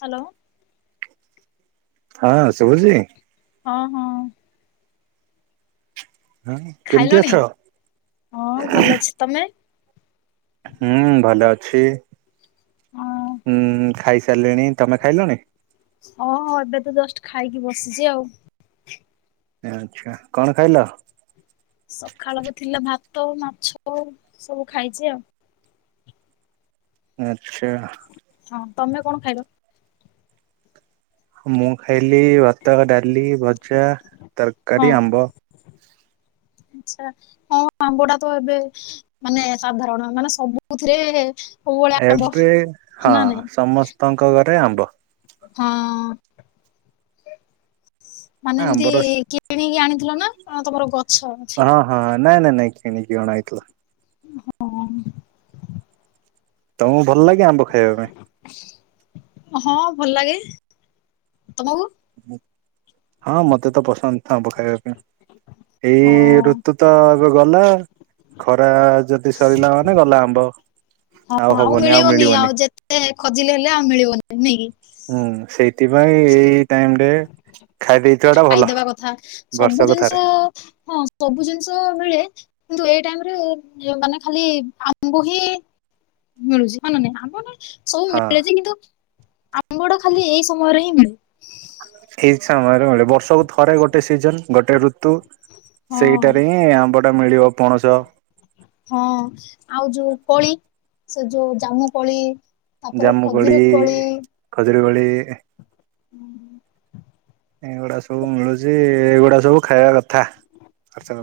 Hello. ହଁ ଶୁଭୁଛି। ହ ହ। ହଁ କେମିତି ଖାଇଲଣି ଅଛ? ହଁ ଭଲ ଅଛି ତମେ? ହୁଁ ଭଲ ଅଛି। ହଁ ହୁଁ ଖାଇ ସ ସାଇଲିଣି ତମେ ଖାଇଲଣି? ହଁ ଏବେ ତ ଜଷ୍ଟ ଖାଇକି ବସିଚି ଆଉ। ଆଚ୍ଛା କଣ ଖାଇଲ? ସକାଳର ଥିଲା ଭାତ ମାଛ ଏ ସବୁ ଖାଇଚି ଆଉ। ଆଚ୍ଛା। ହଁ ତମେ କଣ ଖାଇଲ? ମୁଁ ଖାଇଲି ଭାତ ଡାଲି ଭଜା ତରକାରୀ ଆମ୍ବ। ଆଛା ହଁ ଆମ୍ବଟା ତ ଏବେ ମାନେ ସାଧାରଣ ମାନେ ସବୁଥିରେ ସବୁବେଳେ ଆମ୍ବ ଏବେ ହଁ ନା ନାଇଁ ସମସ୍ତଙ୍କ ଘରେ ପ୍ରାଏ ଆମ୍ବ। ହଁ। ମାନେ ଏମତି ଆମ୍ବର କିଣିକି ଆଣିଥିଲ ନା ତମର ଗଛ ଅଛି? ହଁ ହଁ ନାଇଁ ନାଇଁ ନାଇଁ କିଣିକି ଅଣା ହେଇଥିଲା। ହଁ। ତମକୁ ଭଲ ଲାଗେ ଆମ୍ବ ଖାଇବା ପାଇଁ? ହଁ ଭଲ ଲାଗେ ତମକୁ? ହଁ ମତେ ତ ପସନ୍ଦ ଆମ୍ବ ଖାଇବାକୁ। ହଁ ଏଇ ଋତୁ ତ ତ ଗଲା ଖରା ଯଦି ସରିଲା ମାନେ ଗଲା ଆମ୍ବ। ହଁ ଆଉ ମିଳିବନି ଆଉ ଯେତେ ଖୋଜିଲେ ହେଲେ ଆଉ ମିଳିବନି ନୁହେଁ କି? ହୁଁ ସେଇ ଖାଇ ଦେଇଥିବା ଟା ଭଲ ଖାଇଦବା କଥା ସବୁ ବର୍ଷକୁ ଥରେ। ଜିନିଷ ହଁ ସବୁ ଜିନିଷ ମିଳେ କିନ୍ତୁ ଏ ଏ ଟାଇମ୍ ରେ ଯୋଉ ମାନେ ଖାଲି ଆମ୍ବ ହିଁ ମିଳୁଚି ହଁ ନା ନାଇଁ ଆମ ସବୁ ହଁ ମିଳେଯେ କିନ୍ତୁ ଆମ୍ବଟା ଖାଲି ଏଇ ସମୟରେ ହିଁ ମିଳେ। ଏଇ ସମୟରେ ମିଳେ ବର୍ଷକୁ ଥରେ ଗୋଟେ ସିଜନ୍ ଗୋଟେ ରୁ ତୁ ହଁ ସେଇଟାରେ ହିଁ ଆମ୍ବ ଟା ମିଳିବ ପଣସ ହଁ ଆଉ ଯୋଉ କଳି ସେ ଯୋଉ ଜାମୁ କଳି ଜାମୁକଳି ଖଯୁ ପ ବଳି ହୁଁ। ଏଗୁଡା ସବୁ ମିଳୁଛି ଏଗୁଡା ସବୁ ଖାଇବା କଥା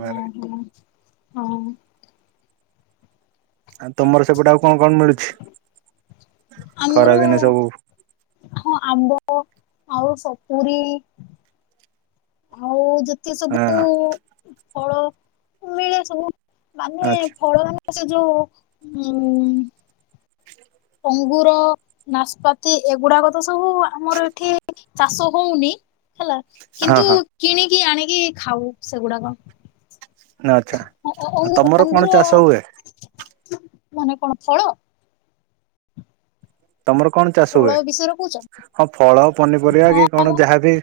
ହଁ ହଁ ହଁ। ଆଉ ତମର ସେପଟେ ଆଉ କଣ କଣ ମିଳୁଛି। ଖରା ଆମର ଦିନେ ସବୁ ହଁ ଆମ୍ବ ଆଉ ସପୁରୀ ଆଉ। ଯେତେ ସବୁ ହଁ। ଫଳ ମିଳେ ସବୁ ମାନେ ଆଚ୍ଛା ଫଳ ମାନ ଯୋ ଉଁ ଅଙ୍ଗୁର ନାସପାତି ଏଗୁଡାକ ତ ସବୁ ଆମର ଏଠି ଚାଷ ହଉନି ହେଲା ହଁ କିନ୍ତୁ ହଁ କିଣ କି ଆଣିକି ଖାଉ ସେଗୁଡାକ ଆଛା ଆଉ ତମର ଅଙ୍ଗୁର କଣ ଚାଷ ହୁଏ। ମାନେ କଣ ଫଳ ତମର କଣ ଚାଷ ଫଳ ହୁଏ ବିଷୟରେ କହୁଛ ହଁ ଫଳ ପନିପରିବା ହଁ କି କଣ ଯାହାବି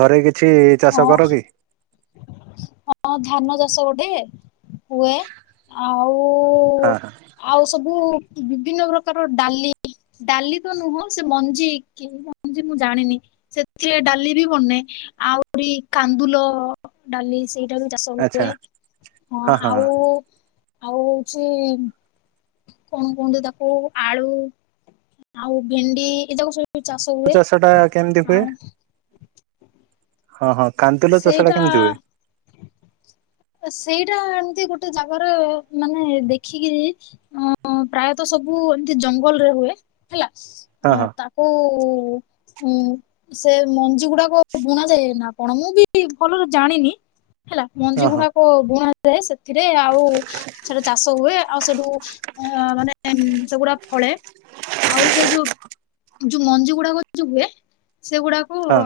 ଘରେ କିଛି। ହଁ ଚାଷ କର କି ହଁ ଧାନ ଚାଷ ଗୋଟେ ହୁଏ ଆଉ ହଁ ଆଉ ସବୁ ବିଭିନ୍ନ ପ୍ରକାର ଡାଲି ଡାଲି ତ ନୁହଁ ସେ ମଞ୍ଜି କି ମଞ୍ଜି ମୁଁ ଜାଣିନି ସେଥିରେ ଡାଲି ବି ବନେ ଆହୁରି କାନ୍ଦୁଲ ଡାଲି ସେ ଲ ଚାଷ ଆଚ୍ଛା ହୁଏ ହଁ ଆଉ ଆଉ ହଉଛି। କଣ କୁହନ୍ତୁ ତାକୁ ଆଳୁ ଆଉ ଭେଣ୍ଡି ଏଯାକ ପଚାଶହ ଟା କେମିତି ହୁଏ? ହଁ ହଁ। କାନ୍ଦୁଲ ଚାଷ ଟା ସେଇଟା କେମିତି ହୁଏ? ଆ ସେଇଟା ସେ ଗୋଟେ ଜାଗାରେ ମାନେ ଦେଖିକି ଅ ପ୍ରାୟତଃ ସବୁ ଏମିତି ଜଙ୍ଗଲରେ ହୁଏ ହେଲା ହଁ ତାକୁ ହୁ ହୁଁ ସେ ମଞ୍ଜି ଗୁଡାକ ବୁଣା ଯାଏ ନା କଣ ମୁଁ ବି ଭଲରେ ଜାଣିନି। ହେଲା ମଞ୍ଜି ହଁ ଗୁଡାକ ବୁଣା ହୁଏ ସେ ଏଥିରେ ଆଉ ସେଟା ଚାଷ ହୁଏ। ଆଉ ସେଠୁ ଅ ମାନେ ମ୍ ସେଗୁଡା ଫଳେ ଆଉ ସେ ଯୋଉ ଯୋଉ ମଞ୍ଜିୁ ଗୁଡାକ ଯୋଉ ହୁଏ। ସେଗୁଡାକୁ ହଁ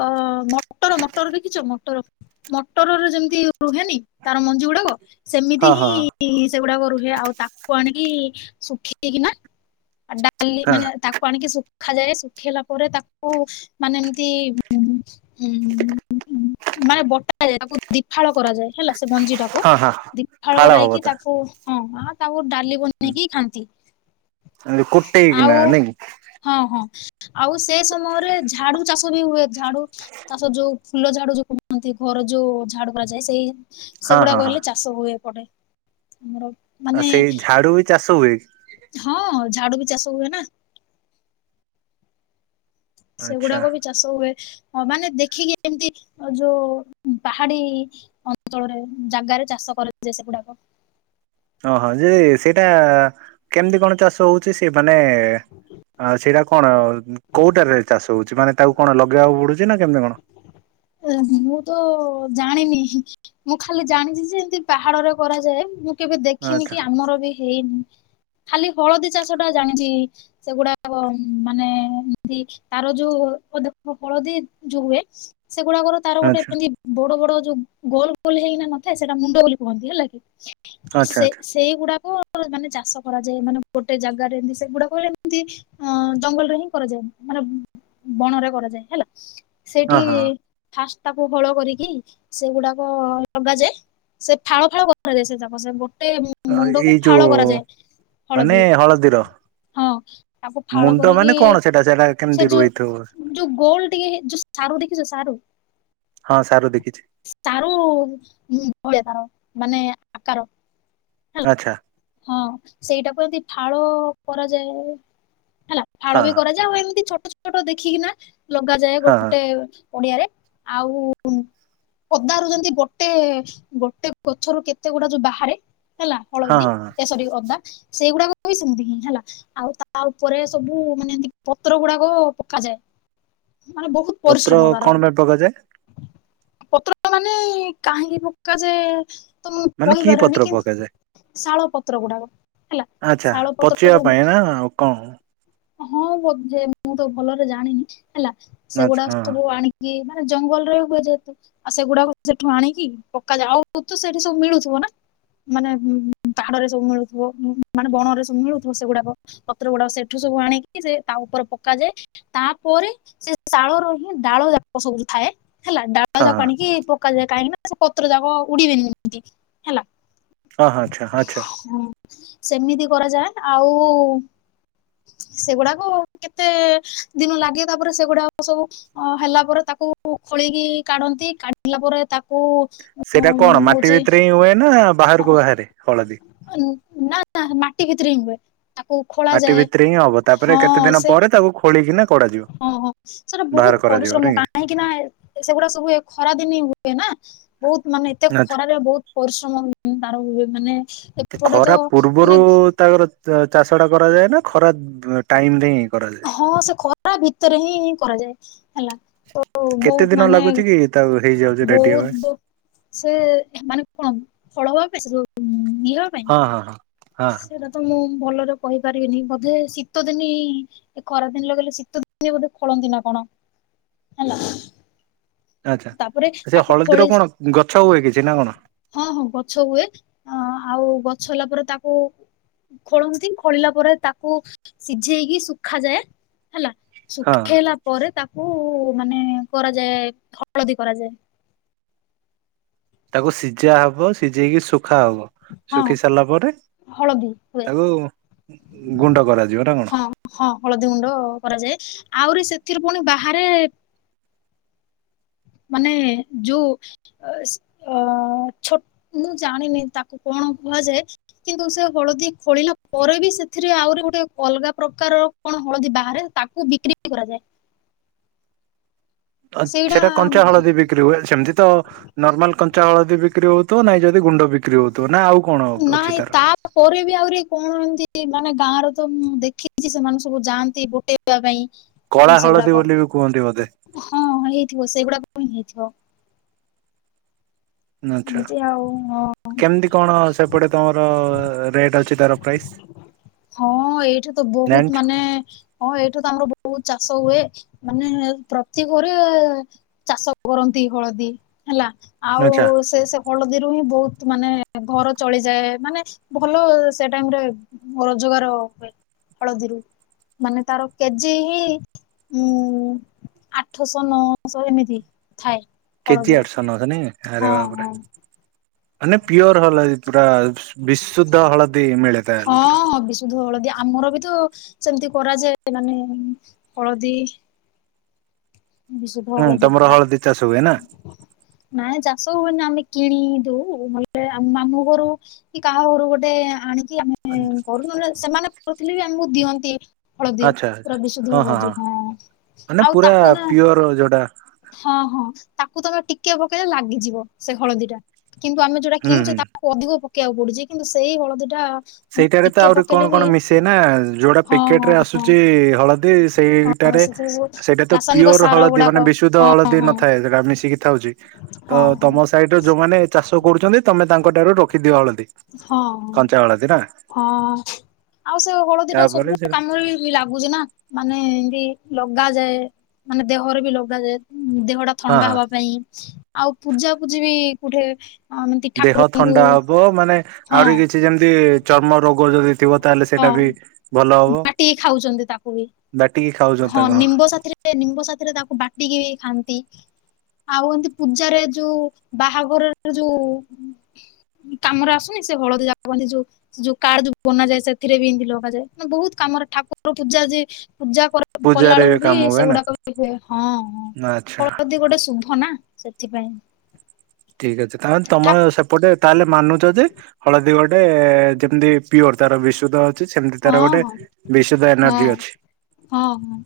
ଅ ଅ ମଟର ମଟର ଦେଖିଚ ମଟର ମଟରରେ ଯେମତି ରୁହେନି ତାର ମଞ୍ଜି ଗୁଡାକ। ସେମିତି ହଁ ହଁ ହିଁ ସେଗୁଡାକ ରୁହେ ଆଉ ତାକୁ ଆଣିକି ଶୁଖେଇକିନା ଡା ଖାଲି ହଁ ହଁ ମାନେ ତାକୁ ଆଣିକି ସୁଖ ଖାଲରେ ଶୁଖିଗଲା ପରେ ତାକୁ ମାନେ ଏମତି ହୁଁ ଉଁ [unintelligible] ମାନେ ବଟାଯାଏ ତାକୁ ଦିଫାଳ କରାଯାଏ ହେଲା। ସେ ମଞ୍ଜିଟାକୁ ହଁ ହଁ। ଦିଫାଳ ଫାଳ କରା ହବ ହେଇକି ତା ତାକୁ ହଁ ତାକୁ [unintelligible] ଡାଲି ବନେଇକି ଖାଆନ୍ତି କୁଟେଇକିନା ଆଉ ନାଇଁ କି ହଁ ହଁ। ଆଉ ସେ ସମୟରେ ଝାଡୁ ଚାଷ ବି ହୁଏ ଝାଡୁ। ଚାଷ ଯୋଉ ଫୁଲ ଝାଡୁ ଯୋଉ କୁହନ୍ତି ଘର ଯୋଉ ଝାଡୁ କରାଯାଏ। ସେଇ ହଁ ହଁ ସେଗୁଡାକ ହଁ। ହେଲେ ଚାଷ ହୁଏ ଏପଟେ। ଆମର ମାନେ ଆଉ ସେଇ ଝାଡୁ ବି ଚାଷ ହୁଏ। ହଁ ଝାଡୁ ବି ଚାଷ ହୁଏ ନାଁ। ଆଚ୍ଛା ସେଗୁଡାକ ବି ଚାଷ ହୁଏ। ହଁ ମାନେ ଦେଖିକି ଏମତି ଯୋଓ ପାହାଡି ଅଞ୍ଚଳରେ ଜାଗାରେ ଚାଷ କରାଯାଏ ସେଗୁଡାକ। ହଁ ହଁ ଯେ ସେଇଟା କେମିତି କଣ ଚାଷ ହୋଉଚି ସେ ପା ମାନେ ଆଁ ସେଇଟା କଣ ଆଉ ଉଁ କୋଉଟାରେ ଚାଷ ହୋଉ ମାନେ ତାକୁ କଣ ଲଗେଇବାକୁ ପଡୁଚି ନା କେମିତି କଣ? ଏନ୍ତି ମୁଁ ତ ଜାଣିନି ମୁଁ ଖାଲି ଜାଣିଚି ଯେ ଏନ୍ତି ପାହାଡରେ କରାଯାଏ ମୁଁ କେବେ ଦେଖିନି ଆଚ୍ଛା କି ଆମର ବି ହେଇନି। ଖାଲି ହଳଦୀ ଚାଷଟା ଜାଣିଛି ସେଗୁଡା଼ ମାନେ ଏମିତି ତାର ଯୋଉ ହଳଦୀ ଯୋଉ ହୁଏ ସେଗୁଡାକର ତାର ଗୋଟେ ଆଚ୍ଛା ଏମତି ବଡ଼ ବଡ଼ ଯୋଉ ଗୋଲ ଗୋଲ ହେଇ ନଥାଏ ସେଟା ମୁଣ୍ଡ ବୋଲି କୁହନ୍ତି ହେଲା କି ଆଚ୍ଛା ସେ ଆଚ୍ଛା ସେଇଗୁଡା଼କୁ ମାନେ ଚାଷ କରାଯାଏ ମାନେ ଗୋଟେ ଜାଗାରେ ଏମିତି ସେଗୁଡାକ ଏମତି ଜଙ୍ଗଲରେ ହିଁ କରାଯାଏ ମାନେ ବଣରେ କରାଯାଏ ହେଲା ହଁ ଫାସ୍ ତାକୁ ଫୋଳ କରିକି ସେଗୁଡାକ ଲଗାଯାଏ ସେ ଫାଳ ଫାଳ କରାଯାଏ ସେ ଯାକ ସେ ଗୋଟେ ହଁ ଏଇ ମୁଣ୍ଡକୁ ଯୋଉ ଫାଳ କରାଯାଏ ମାନେ ହଳଦୀ ହଳଦୀର ହଁ ତାକୁ ଫାଳ ମୁଣ୍ଡ ମାନେ କରିକି କଣ ସେଟା ସେଟା ସେ କେମିତି ଯୋଉ ରୁଇଥିବ ଯୋଉ ଗୋଲ ଟିକେ ସାରୁ ଦେଖିଛୁ ସାରୁ? ହଁ ସାରୁ ଦେଖିଛି [unintelligible] ମାନେ ଆକାର ହେଲା ଆଚ୍ଛା ହଁ ସେଇଟାକୁ ଯଦି ଫାଳ କରାଯାଏ। ହେଲା ହଁ ଫାଳ ବି କରାଯାଏ ଆଉ ଏମିତି ଛୋଟ୍ ଫୋଟ ଦେଖିକିନା ଲଗାଯାଏ ହଁ ହଁ ଗୋଟେ ପଡିଆରେ ଆଉ ପଦାରୁ ଯେମିତି ଗୋଟେ ଗୋଟେ ଗଛରୁ କେତେ ଗୁଡା଼ ଯୋଉ ବାହାରେ ହେଲା ହଁ ହଳଦୀ ହଁ ହଁ ସରି ଅଦା ସେଇଗୁଡା କହି ସେମିତି ହେଲା ଆଉ ତା ଉପରେ ସବୁ ମାନେ ଏମତି ପତ୍ର ଗୁଡାକ ପକାଯାଏ। ମାନେ ବହୁତ ପତ୍ର ପରିଶ୍ରମ ତାର କଣ ପାଇଁ ପକାଯାଏ? ପତ୍ର ମାନେ କାହିଁକି ପକା ଯାଏ ମାନେ କି ପତ୍ର ପକାଯାଏ? ଶାଳ ପତ୍ର ଗୁଡାକ ହେଲା ଆଚ୍ଛା ଶାଳ ପଚିବା ପତ୍ର ପାଇଁ ନା ଆଉ କଣ ହଁ ବୋଧେ ମୁଁ ତ ଭଲରେ ଜାଣିନି। ହେଲା ଆଚ୍ଛା ସେଗୁଡା ହଁ ସବୁ ଆଣିକି ଜଙ୍ଗଲରେ ହୁଏ ଯେହେତୁ ଆଉ ସେଗୁଡାକ ସେଠୁ ଆଣିକି ପକାଯାଏ ଆଉ ତୁ ସେଠି ସବୁ ମିଳୁଥିବ ନା ମାନେ ପାହାଡ଼ରେ ସବୁ ମିଳୁଥିବ ମାନେ ବଣ ରେ ସବୁ ମିଳୁଥିବ ସେଗୁଡାକ ପତ୍ର ଗୁଡାକ ସେଠୁ ସବୁ ଆଣିକି ସେ ତା ଉପରେ ପକାଯାଏ। ତାପରେ ସେ ଶାଳର ହିଁ ଡାଳ ଜାକ ସବୁ ଥାଏ। ହେଲା ଡାଳ ହଁ ଜାକ ହଁ ଆଣିକି ପକାଯାଏ। କାହିଁକି ନା ସେ ପତ୍ର ଯାକ ଉଡିବେନି ଏମିତି ହେଲା। ଆଛା। ସେମିତି କରାଯାଏ। ଆଉ ସେଗୁଡାକ କେତେ ଦିନ ଲାଗେ ତାପରେ ସେଗୁଡାକ ସବୁ ହେଲା ପରେ ତାକୁ ଖୋଳିକି କାଢ଼ନ୍ତି କାଢି଼ଲା ପରେ ତାକୁ ସେଇଟା କଣ ମାଟି ହଉଛି ଭିତରେ ହିଁ ହୁଏ ନା ବାହାରକୁ ବାହାରେ ହଳଦୀ ସେଥିରେ ହିଁ ହୁଏ। ତାକୁ ଖୋଳା ମାଟି ଯାଏ ଭିତରେ ହିଁ ହବ ତାପରେ ହଁ କେତେ ଦିନ ସେ ପରେ ତାକୁ ଖୋଳିକିନା କଢାଯିବ ହଁ ହଁ ସେଟା ବାହାର ବହୁତ କରାଯିବ ପରିଶ୍ରମ ନାଇଁ କି କାହିଁକି ନା ସେଗୁଡା ସବୁ ଖରାଦିନ ହିଁ ହୁଏ ନା ବହୁତ ମାନେ ଏତେ ଆଚ୍ଛା ଖରାରେ ବହୁତ ପରିଶ୍ରମ ହୁ। ତାର ମାନେ ଖରା ମାନେ ପୂର୍ବରୁ ତାଙ୍କର ତ ଚାଷ ଟା କରାଯାଏ ନା ଖରାପ ଟାଇମରେ ହିଁ। କରାଯାଏ। ହଁ ସେ ଖରା ଭିତରେ ହିଁ କରାଯାଏ ହେଲା ତ କେତେ ବହୁତ ଦିନ ମାନେ ଲାଗୁଛି କି ତାକୁ ହେଇଯାଉଛି ରେଡି ହବା ପାଇଁ? ବହୁତ ସେ ମାନେ କଣ ଫଳ ଭାବେଶ ପିଇବା ବା ହଁ ହଁ ହଁ ପାଇଁ ହଁ ସେଟା ତ ମୁଁ ଭଲରେ କହିପାରିବିନି ବୋଧେ ଶୀତ ଦିନି ଏ ଖରା ଦିନ ଲଗେଇଲେ ଶୀତ ଦିନ ବୋଧେ ଖୋଳନ୍ତି ନା କଣ ହେଲା। ଆଚ୍ଛା ତାପରେ ସେ ତାକୁ ହଳଦୀର ଖୋଳି କଣ ଗଛ ହୁଏ କିଛି ନା କଣ? ହଁ ହଁ ଗଛ ହୁଏ ଆଉ ଗଛ ହେଲା ପରେ ତାକୁ ଖୋଳନ୍ତି ଖୋଳିଲା ପରେ ତାକୁ ସିଝେଇକି ଶୁଖାଯାଏ ହେଲା। ହଁ ଶୁଖେଇଲା ପରେ ତାକୁ ମାନେ କରାଯାଏ। ହଳଦି କରାଯାଏ। ତାକୁ ସି ସିଝା ହବ ସିଝେଇକି ଶୁଖା ହବ ହଁ ଶୁଖି ସାରିଲା ପରେ ହଳଦୀ ହୁଏ ତାକୁ ଗୁଣ୍ଡ କରାଯିବ ନା କଣ? ହଁ ହଁ ହଳଦୀ ଗୁଣ୍ଡ କରାଯାଏ ଆହୁରି ସେଥିରୁ ପୁଣି ବାହାରେ ମାନେ ଯୋଉ ଅ ଛୋ ମୁଁ ଜାଣିନି ତାକୁ କଣ କୁହାଯାଏ କିନ୍ତୁ ସେ ହଳଦୀ ଖୋଳିଲା ପରେ ବି ସେଥିରେ ଆହୁରି ଗୋଟେ ଅଲଗା ପ୍ରକାରର କଣ ହଳଦୀ ବାହାରେ ତାକୁ ବିକ୍ରି କରାଯାଏ। ସେଇଟା ସେଟା କଞ୍ଚା ହଳଦୀ ବିକ୍ରି ହୁଏ ସେମିତି ତ ନର୍ମାଲ କଞ୍ଚା ହଳଦୀ ବିକ୍ରି ହଉୁ ନାଇଁ ଯଦି ଗୁଣ୍ଡ ବିକ୍ରି ହଉ ନା ଆଉ କଣ ଅଛି ନାଇଁ ତାର? ତାପରେ ବି ଆହୁରି କଣ ଅଛି। ମାନେ ଗାଁ ର ତ ମୁଁ ଦେଖିଛି ସେମାନେ ସବୁ ଯାଆନ୍ତି ବୁଟେଇବା କଳା ପାଇଁ ହଳଦୀ ସେଗୁଡାକ ବୋଲି ବି କୁହନ୍ତି ବୋଧେ ହଁ ହେଇଥିବ ସେଗୁଡା ନିଛ [inaudible] ଆଛା ଆଉ। କେମିତି କଣ ସେପଟେ ତମର ରେଟ୍ ଅଛି ତାର ପ୍ରାଇସ୍ ହଁ ଏଇଠା ତ ବହୁତ ଜାଣିଛ ମାନେ ହଁ ଏଇଠା ତ ଆମର ବହୁତ୍ ଚାଷ ହୁଏ ମାନେ ପ୍ରତି ଘରେ ଚାଷ କରନ୍ତି ହଳଦୀ ହେଲା ଆଉ ଆଚ୍ଛା ସେ ହଳଦୀରୁ ହିଁ ବହୁତ ମାନେ ଘର ଚଳିଯାଏ ମାନେ ଭଲ ସେ ଟାଇମରେ ରୋଜଗାର ହୁଏ ହଳଦୀରୁ ମାନେ ତାର କେଜି ହିଁ ଉ ଆଠଶହ ନଅଶହ ଏମିତି ଥାଏ କେଜି ହଳଦୀରେ। ଆଠଶହ ନଶହ ନାଇଁ କି ଆରେ ହଁ ବାପ ରେ। ହଁ ମାନେ ପିଓର ହଲା ଯେ ପୁରା ବିଶୁଦ୍ଧ ହଳଦ ହଁ ହଁ ବିଶୁଦ୍ଧ ହଳଦୀ ଆମର ବି ତ ସେମିତି କରାଯାଏ ମାନେ ହଳଦୀ ବିଶୁଦ୍ଧ ହୁଁ ହଳଦୀ ତମର ପୁରା ଚାଷ ହୁଏ ନା ନାଇ ଚାଷ ହୁଏନି ଆମେ କିଣି ଦଉ ନହେଲେ ଆମ ମାମୁଁ ଘରୁ କି କାହା ଘରୁ ଗୋଟେ ଆଣି ଆମେ କରୁ ଉ ସେମାନେ କରୁଥିଲେ ବି ଆମେ ମକୁ ଦିଅନ୍ତି। ହଳଦୀ ପୁରା ବିଶୁଦ୍ଧ ହଳଦୀ ହଁ ମାନେ ଆଉ ତା ପୁରା ହଁ ପିଓର ଯୋଉଟା ହଁ ହଁ ତାକୁ ତମେ ଟିକେ ପକେଇଲେ ଲାଗିଯିବ ସେ ହଳଦୀ ଟା। କିନ୍ତୁ ଆମେ ଯଉଟା ହୁଁ କିଣୁଚେ ହୁଁ। ତାକୁ ଅଧିକ ପକେବାକୁ ପଡୁଚି କିନ୍ତୁ ସେଇ ହଳଦୀ ଟା ମାନେ ସେଇଟାରେ ତ ଟିକେ ଆହୁରି ପକେଇଲେ କଣ ବି କଣ ମିଶେଇ ନା ଯୋଉଟା ହଁ ପ୍ୟାକେଟ ହଁ ରେ ଆସୁଚି ହଳଦୀ ଦି ହଁ ସେଇଟାରେ ସେଥିରେ ସବୁ ସେଇଟା ତ ରାସାୟନିକ ପିଓର ସାର ହଳଦୀ ଗୁଡାକ ମାନେ ବିଶୁଦ୍ଧ ହଁ ହଳଦୀ ହଁ ନଥାଏ ସେଟା ମିଶିକି ଥାଉଚି ହଁ ତ ହଁ ତମ ସାଇଡ ଯୋଉମାନୋନ ଚାଷ କରୁଚନ୍ତି ତମେ ତାଙ୍କ ଠାରୁ ରଖିଦିଆ ହଳଦୀ ହଁ କଞ୍ଚା ହଳଦୀ। ନା ହଁ ଆଉ ସେ ହଳଦୀ ଟା ତାପରେ ସବୁ ସେଟା କାମରେ ଵି ଲାଗୁଚି ନା ମାନେ ଏମିତି ଲଗାଯାଏ ମାନେ ଦେହରେ ବି ଲଗାଯାଏ। ଉଁ ଦେହ ଟା ହଁ ଥଣ୍ଡା ହଁ ହବା ପାଇଁ। ଆଉ ପୂଜା ପୂଜି ବି କୋଠେ ଦେହ ଥଣ୍ଡା ହବ ମାନେ ହଁ ଆହୁରି କିଛି ଯେମିତି ଚର୍ମ ରୋଗ ଯଦି ଥିବ ତାହେଲେ ହଁ ସେଇଟା ବି ଭଲ ହବ ବାଟିକି ଖାଉଛନ୍ତି ତାକୁ ବି ବାଟି ହଁ ନିମ୍ବ ସାଥିରେ ନିମ୍ବ ସାଥିରେ ତାକୁ ବାଟିକି ବି ଖାଆନ୍ତି। ଆଉ ଏମିତି ପୂଜାରେ ଯୋଉ ବାହାଘରରେ ଯୋଉ କାମରେ ଆସୁନି ସେ ହଳଦୀ ଯାଗ ଏ ଯୋଉ ଯୋଉ କାଡ ଯୋଉ କାର୍ଡ ବନାଯାଏ। ସେଥିରେ ବି ଏମିତି ଲଗାଯାଏ ମାନେ ବହୁତ କାମରେ ଠାକୁର ପୂଜା ଯେ ପୂଜା ପୂଜାରେ କଲାଳୁକୁ ବି କାମ ହୁଏ ନା ସେଗୁଡାକ ବି ହୁଏ ହଁ ହଁ ଆଚ୍ଛା ହଳଦୀ ଗୋଟେ ଶୁଭନା। ସେଥିପାଇଁ ଠିକ ଅଛି ତା ଠା ତମର ସେପଟେ ତାହେଲେ ମାନୁଚ ଯେ ହଳଦୀ ଗୋଟେ ବେ ଯେମିତି ପିଓର ତାର ବିଶୁଦ୍ଧ ଅଛି ସେମିତି ହଁ ତାର ଗୋଟେ ହଁ ବିଶୁଦ୍ଧ ହଁ ଏନର୍ଜି ଅଛି ହଁ ହଁ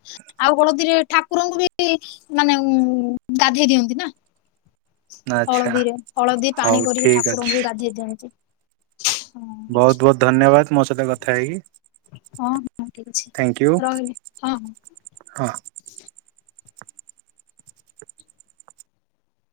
ଆଉ ହଳଦୀରେ ଠାକୁରଙ୍କୁ ବି ବି ମାନେ ଉଁ ଗାଧେଇ ଦିଅନ୍ତି ନା। ଆଚ୍ଛା ହଳଦୀରେ ହଳଦୀ ହଉ ପାଣି କରିକି ଠାକୁରଙ୍କୁ ବି ଗାଧେଇ ଦିଅନ୍ତି। ହଁ ବୋହୁତ ବୋହୁତ ଧନ୍ୟବାଦ। ମୋ ସହିତ କଥା ହେଇକି ହଁ ହଁ ଠିକ ଅଛି ରହିଲି ହଁ। ଥାଙ୍କ୍ୟୁ ହଁ। [unintelligible]